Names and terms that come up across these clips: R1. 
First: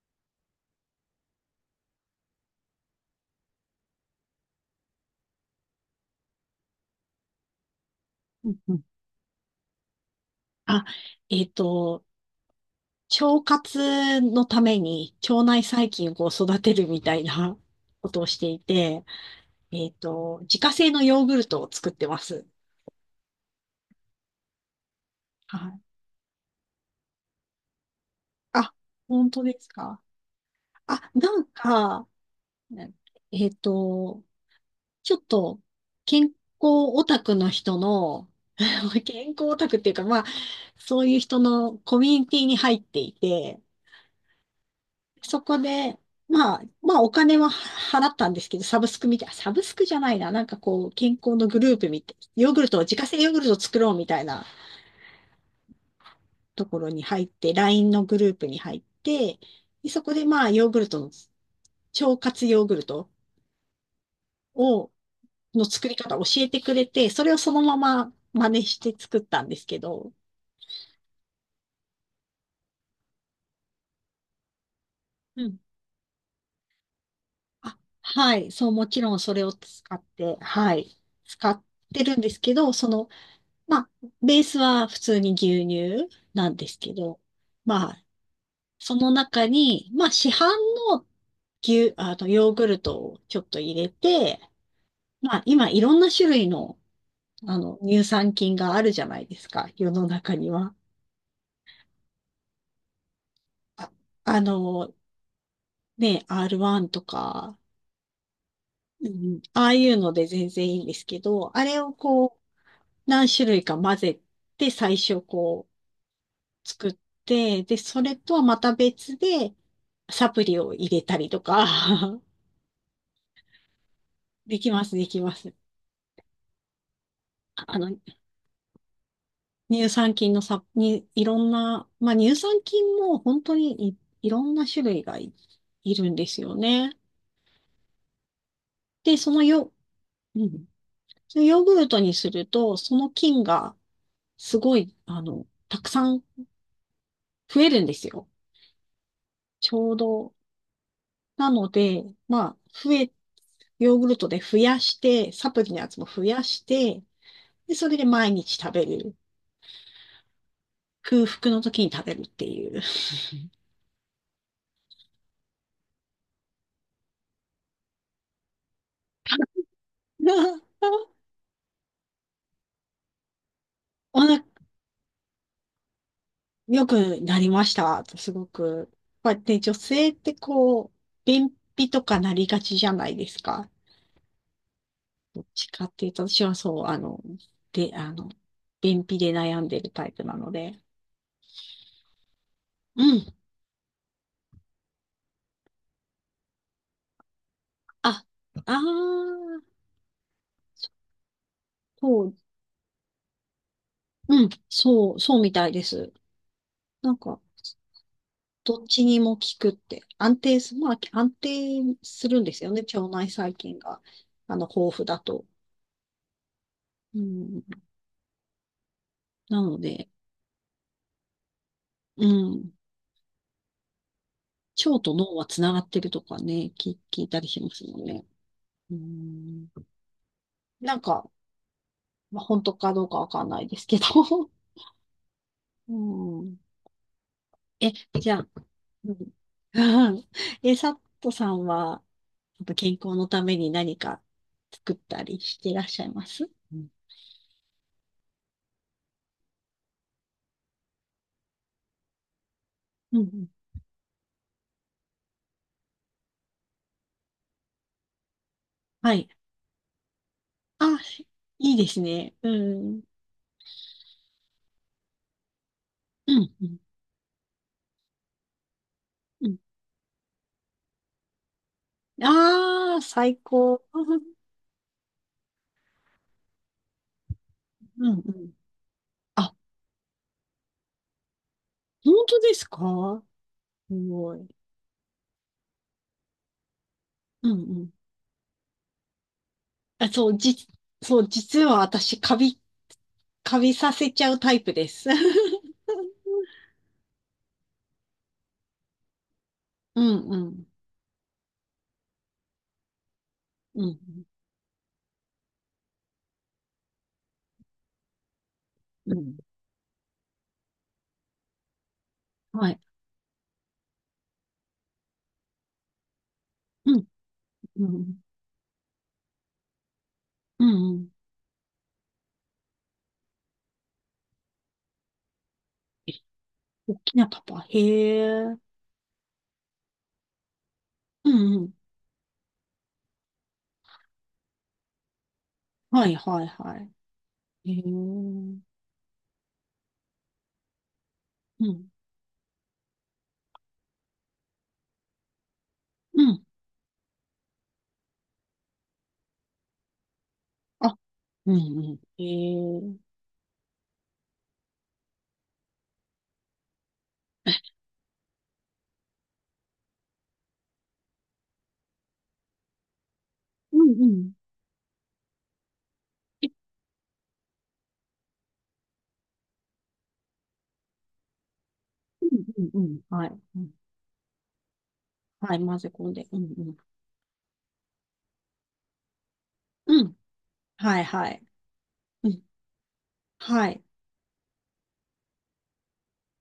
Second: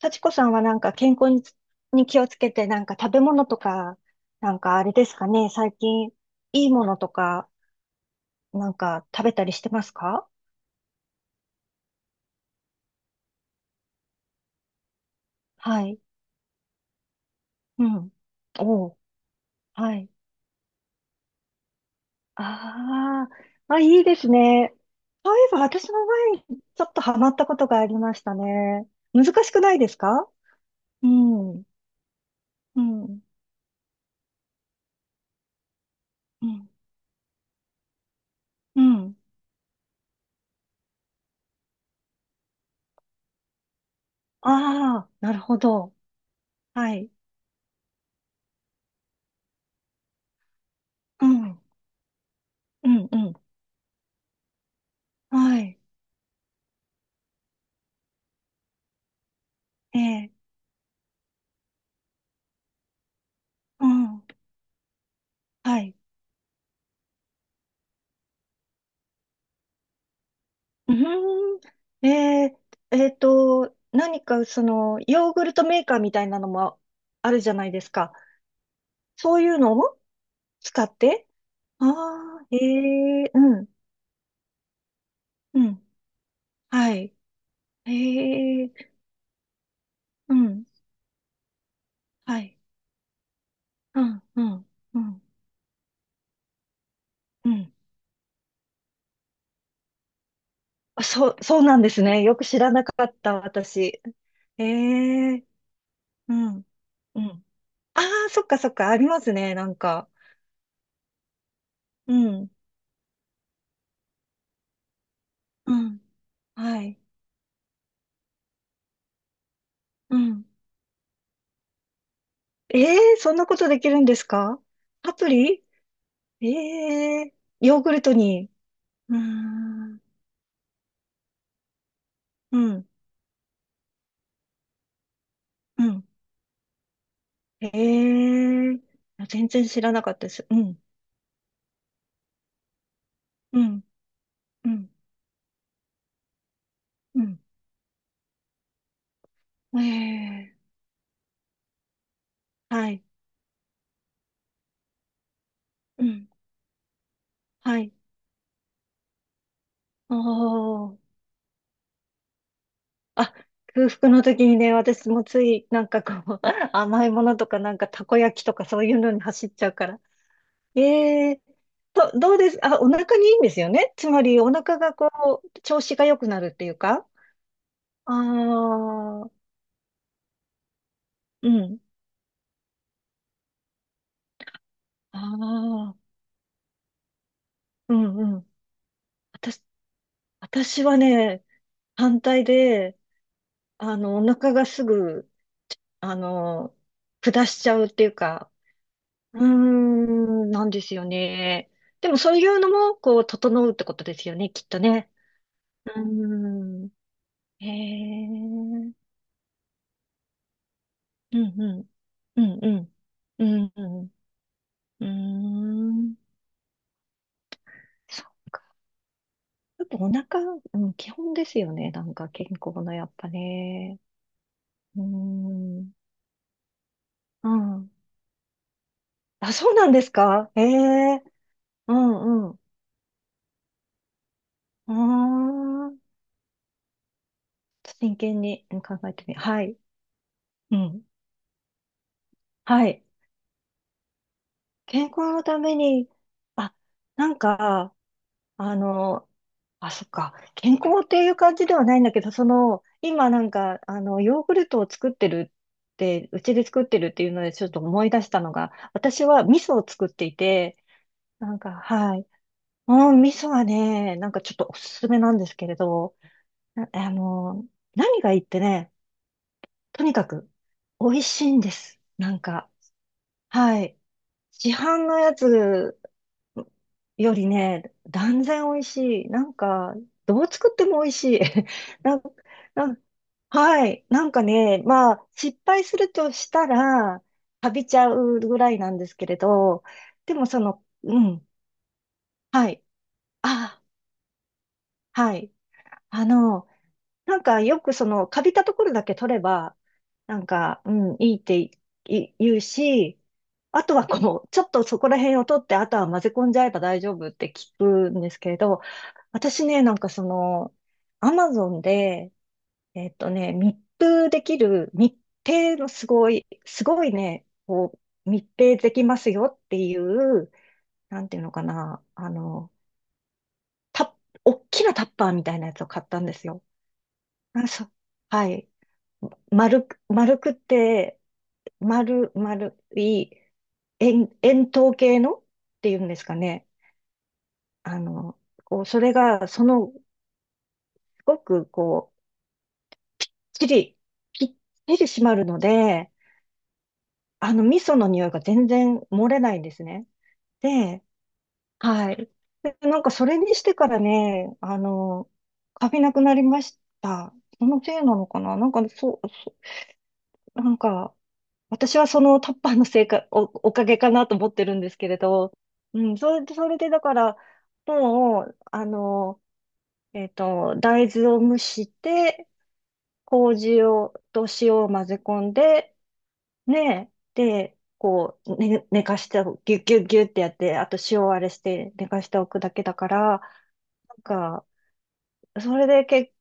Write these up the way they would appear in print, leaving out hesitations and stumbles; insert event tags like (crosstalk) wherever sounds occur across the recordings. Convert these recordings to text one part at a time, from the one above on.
幸子さんはなんか健康にに気をつけて、なんか食べ物とか、なんかあれですかね、最近いいものとか、うんなうんん。か食べたりしてますか？あ、えっと、腸活のために腸内は細い。菌をこう育てるみたいなうこん。とをしていおう。て、はい。自家製のヨーグルトを作ってます。ああ、まあ、いいですね。そういえはばい。私の前にちょっとハマったことがありましたあ、ね。難本当しでくすないですか？か？うあ、なんん。か、うね。ん。えっと、ちょっと健康うん。オタクの人の、う (laughs) ん。健康オタクっていうか、まあ、そういう人のコミュニティに入っていて、ああ、なるそこほど。で、まあ、はまあおい。金は払ったんですけど、サブスクじゃないな、なんかこう、健う康のグん。ループみたい、ヨーグルトを、う自家ん。う製ヨーん。グルトを作ろうみたいなはい。ところに入って、LINE のグループに入って、でえそこでえ。まあヨーグルトの、腸活ヨーグルトうん。を、のは作い。り方を教えてくれて、それをそのまま真似して作ったんですけど、うーん。何かその、ヨーうグルん。トメーカーみたいなのもあるじゃないあ、ですか。はい、そう、もちろんそそうれいをうの使をって、は使っい、て。使っあてるんですあけー、ど、その、えー、うん、まあ、ベースは普通にう牛ん。乳なんですはけい。ど、えまあ、ー、その中に、まあ、市う販ん、の牛、あの、はヨーい。グルトをちょっと入れうん、て、うん、うん、まあ、今いろんな種類の、うあん。の、乳酸菌があるじゃないですか、世の中には。あ、そう、そうなんですね。よく知らなかった、あ、私。あえの、ー、ね、うん、R1 とうん。か、ああ、そっかそっか、ありうますん、ね、なああんいうか。ので全然いいんですけど、あれをうこう、ん、何種類か混ぜて、最初こうん、う、は作っい。て、で、それとはまた別で、うサプん。リを入れたりとか、(laughs) ええー、そんなことできるんですでか？きます、でアきプます。リ？ええー、あヨーグの、ルトに。うーん、乳う酸ん、菌も本当にいろんな種類がういん。るんですよね。ええー、で、あ、その全然ヨ、知らなかったでうす。うん、ん、そのヨーグルトにすると、その菌うがん、すうごん、い、あの、たくさんうん。増えるんですよ。ちょうど。ええなので、まあ、ー、は増い、え、ヨーグルトで増やして、サプリのやつうも増ん、やして、で、はそい。れで毎日食べる。おー。空腹の時に食べるっていう。あ、空腹の時にね、私もつい、なんかこう、(laughs) 甘いものとか、なんかたこ焼きとかそういうのに走っちゃうから。(laughs) ええと、どうです、あ、お腹にいいんですよね。つおまり、腹お腹がこう、調子が良くなるっていう良か。くなりました。あすごく。あ、こうやって女性ってこう、う便ん。秘とかなりがちじゃないですか。あどっちかっあ、ていうと、私はそう、あの、で、うあの、んうん。便秘で悩私、んでるタイプなので。私はね、反対で、うん。あの、お腹がすぐ、あの、下しちゃうっていうあ、か、あうーー、ん、なんですよね。でも、そう、そういうのも、こう、整うってことですようん、ね、きっとね。そう、そうみたいでうーす。ん。なんか、へえ。うどっんちにも効くって。安定す、まあ、安うん。定するうんでんすようね。ん。腸内う細ん菌うが、ん、あの、豊う富ーだと。ん。うん、そう。なのやっぱで、お腹、うん、基本ですよね。なんうか健ん。康のやっぱね。う腸ーと脳はつながっん。てるとかね、聞いたりうしますん。もんね。うあ、ん。そうなんですか、えなんえ、か、うまあ、んうん。本当かどうかわかんないですけど。う (laughs) ーうん。ん。え、真じゃ剣あ、にうん考うえてん。み、は (laughs) い。うんえうじゃあうんえサッん。トさんは、やっぱは健い。康のために何か作っ健康たりのしたていめらっしゃに、いますあ、うん。なんか、あの、あ、そっか。健康っていう感じではないんだけど、その、うんう今なん、んか、あの、ヨーグルトを作ってるって、うちで作ってるっていうので、ちょっと思い出したのが、は私い。は味噌を作っていて、あ、なんか、いいですはい。ね。ううん。ん、味噌はね、なんかちょっとおすすめなんですけれど、うん。うん。なあの、何がいいってね、うん。とにかく、美味しいんです。なんか、ああー、最は高。い。うん。市販のやつよりね、う断ん。然美味しい。なんあ、か、どう作っても美味しい。(laughs) 本なん、当ですなん、か？はすい。なんごかい。ね、まあ、失敗するとしたら、うんかうびん。ちゃうぐらいなんですけれど、あ、そでう、もじ、その、そうう、ん、実は私、はい。カビあ、させちゃうタイプです。(laughs) はい。あの、なんかよくその、かびたところだけ取れば、うん、うなんん、か、うん、いいっていい言うし、あうとん、はこう、ちょっとそこら辺を取って、あとは混ぜ込んじゃえば大丈夫って聞くんですけれど、うん。私ね、なんかその、アマゾンで、はい。えっとね、密封できる、密閉のすごい、すうごん、いね、うこん、う、密閉できますよっていう、うん、うん。なんていうのかな、あの、タッ、おっきなタッパーみたいなやつを買ったんですよ。大きなパパ。あ、へそう。はえ。い。丸く、丸くて、うん、うん。丸、丸い、円、円筒形のっていうはんい、ですかはい、ね。はい。へえ。うあの、ん、こう、それが、その、すごく、こう、ちり、ぴっちり締まるので、うん。あの、味噌の匂いが全然漏れないんですね。あ、で、うん、うはん。へい。で、なんかえ。それにしてからね、あの、カビなくなりました。そのせいなのかな、なんか、そう、そう、なんか、私はそのタッパーのせいか、お、おかうん、げうかなん。と思ってるんですけれど、うん、それえ、で、それでだから、もう、あの、えっと、大豆を蒸しうん、て、うん、うん。はい。うん。麹を、と塩を混ぜ込んはい、混ぜで、込んで。うん、うねえ。で、こう、ね、寝かしておく、ぎゅっん。ぎゅうっん。ぎゅってやって、あとはい、塩はあい。れして寝かしうてん。おくだけだから、はい。なんか、それでけ、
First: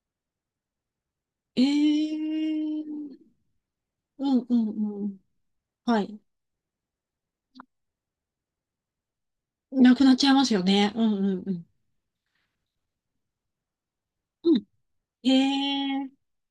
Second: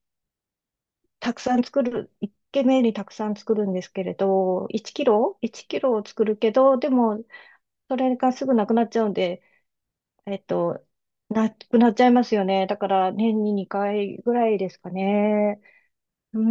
たくさえん作る、一軒目にたくえ。さん作るんですけれうん、うど、1ん、キうん。ロ ?1 キロはをい。作るけど、でも、それがすぐなくなっちゃうんで、なくなっちゃいえまっすよと、ね。うんうんなうん。くなっちゃいますよね。だから、年に2回ぐらういん。ですかへね。え。うー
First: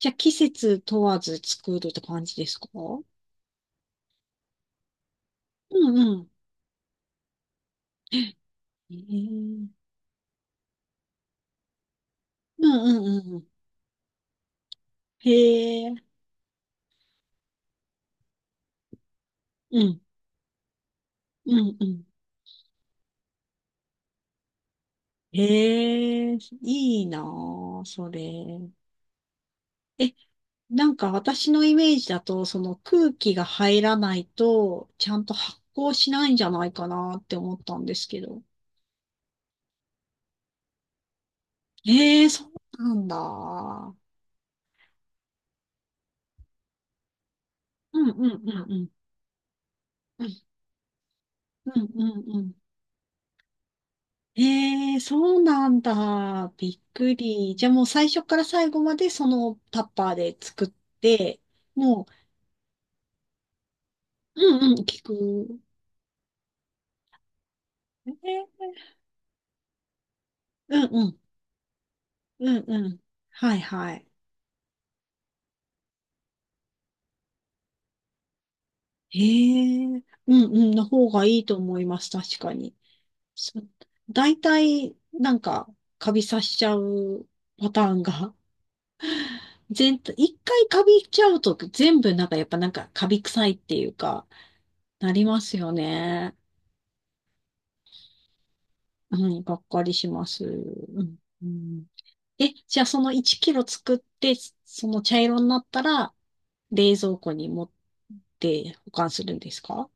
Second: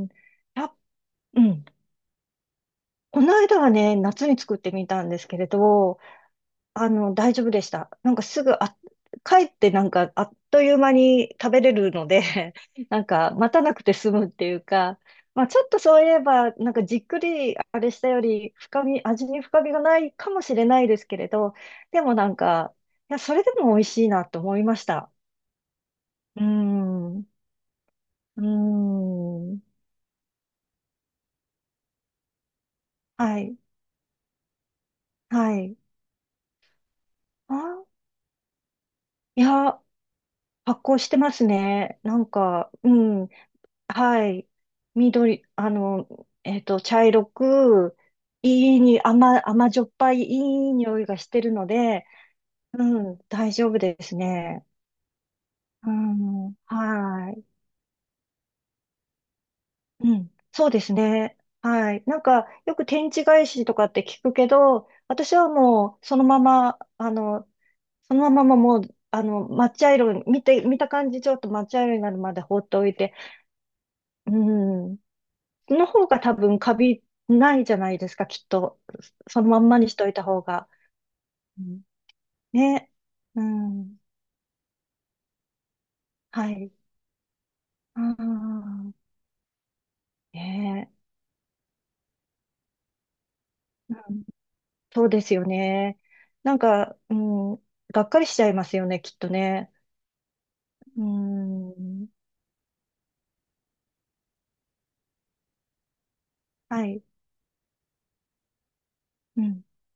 じん。ゃあ季あ、節問わずうん。作るって感じですか？うん。この間はね、夏に作ってみたんですけれど、うん。あの、大丈夫でした。なんかすぐ、あ、へ帰っえ。てなんかあっという間に食べれるので、 うん (laughs) なうんかんうん。待たなくて済むっていうか、まあちょっとへえ。そういえば、なんかじっくりあれしたより深み、味に深みがうなん。いかもしれないですけれど、うんうでん。もなんか、いや、それでも美味しいなと思いました。へえ。うーいいん、なうあ、それ。ーん、え、なんか私のイメージだと、その空気はがい、入らないと、ちゃんとは発い。酵しないんじゃないかなってあ、思ったんですけど。いや、発酵してますね。なへんえ、そか、うなうんだ。ん。うはい。緑、あの、えっと、茶色く、んうんうんういいん。に、甘、甘じょっぱいういんい匂いがしてるのうんで、うんうん。うん、大丈夫ですね。ええ、そうなんうだ。ん、びっくはい。り。じゃあもう最初から最後までそのタッパーうん、で作そっうですね。て、はい。もなんか、よく天地返しとかって聞くう、けうんうん、ど、聞私はく。もう、そのまま、あの、そのままええ、もう、あの、抹茶色、見て、見うたんう感ん、じ、ちょっと抹茶色になるまでう放んってうおいん。て、はいはい。うん、の方が多分カビないじゃないですか、きっと。えそのまんまえ、にしといたう方んが。うん、の方がいいとう思ん、います。確かに。ね。うそ、ん。大体、なんか、カビさはしちい。ゃうパターあンが、あ、全体、一回カねビちゃうと全部なんかやっぱなんかカビ臭いっていうえ、うん。か、そうなでりすまよすよね。ね。なんか、うん、がっかりしちゃいますよね、きはっとい、がっね。かりします。ううん、うん。ん。え、じゃあその1キロ作って、その茶色になったら、は冷い。蔵庫に持って保管するんうですん。か？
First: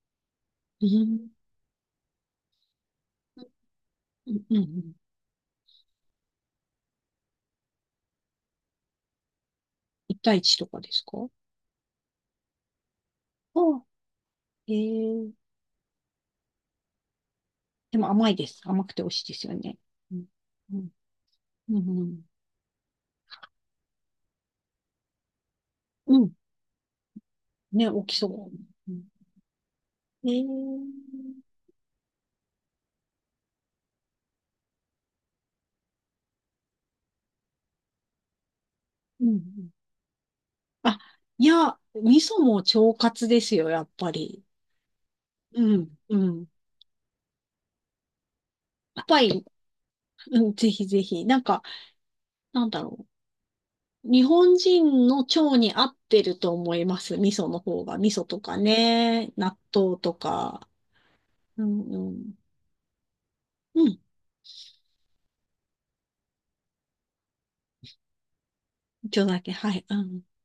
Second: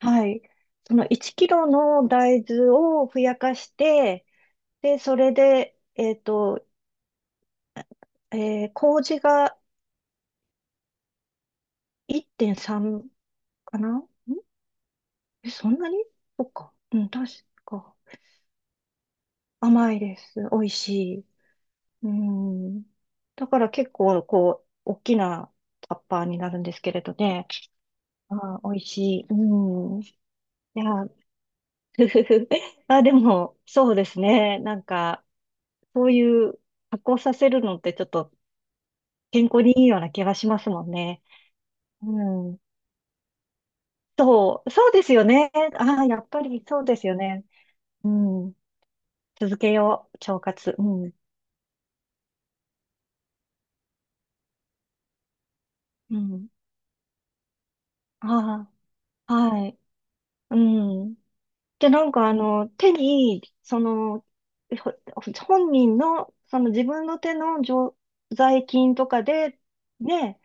はい。うそのん。1キロの大豆をふやかして、うん、うん。で、それで、えっと、えー麹が1対1とかですか？1.3かあ、な。えー、え、そんなに？そっか。うん、確か。でも甘いです。甘くて美味しいですよね。甘いうでん、す。美味うん、しい。ううん。ん。だから結構、こう、大きなタッうんパーうん。になるんですけれどね。ね、大きそあー、美味う。うしん、い。うん。いえや、ー、(laughs) ふふふ。あ、でも、そうですね。なんか、そういう発酵させるのってちょっとうん。う健康ん。にいいような気がしますもんあ、ね。いや、味噌うもん。腸活ですよ、やっぱり。そう、そうですよね。うん、ああ、うやっぱん。りそうですよね。うん。パパイヤ。続けよう、う腸ん、ぜ活。ひぜうん。ひ。なんか、なんだろう。日本人の腸に合っうてるん。と思います。味噌の方が。味噌とかあね、あ。納はい。豆とうか。ん。うんで、なうんかあん。の、手に、そうん。の、ほ本人の、その自分の手の常在菌と一か応だけ。で、はい。うん。ね、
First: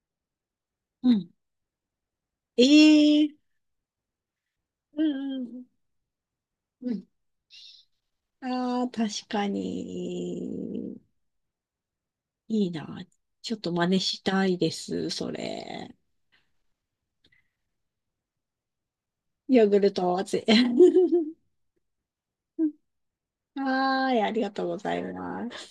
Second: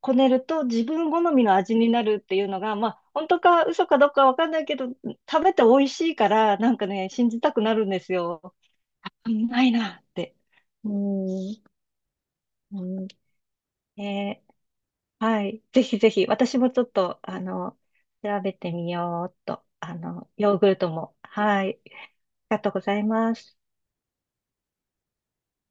こねると自う分好ん。みの味になるっていうのえが、まあ、え本ー。当か嘘かどうかわかんないけど、うんう食べてん。美味しいから、なんかうん。ね、信じたくなるんですよ。ああ、(laughs) 確うかまいなって。うに。ん。ういいな。ん、ちょっと真似しえたー、いです、そはい。ぜれ。ひぜひ、私もちょっと、あの、調べてみようっヨと。ーグルあトの、味。ヨーグルトも。(laughs) はい。ありがとうございます。はーい、ありがとうございます。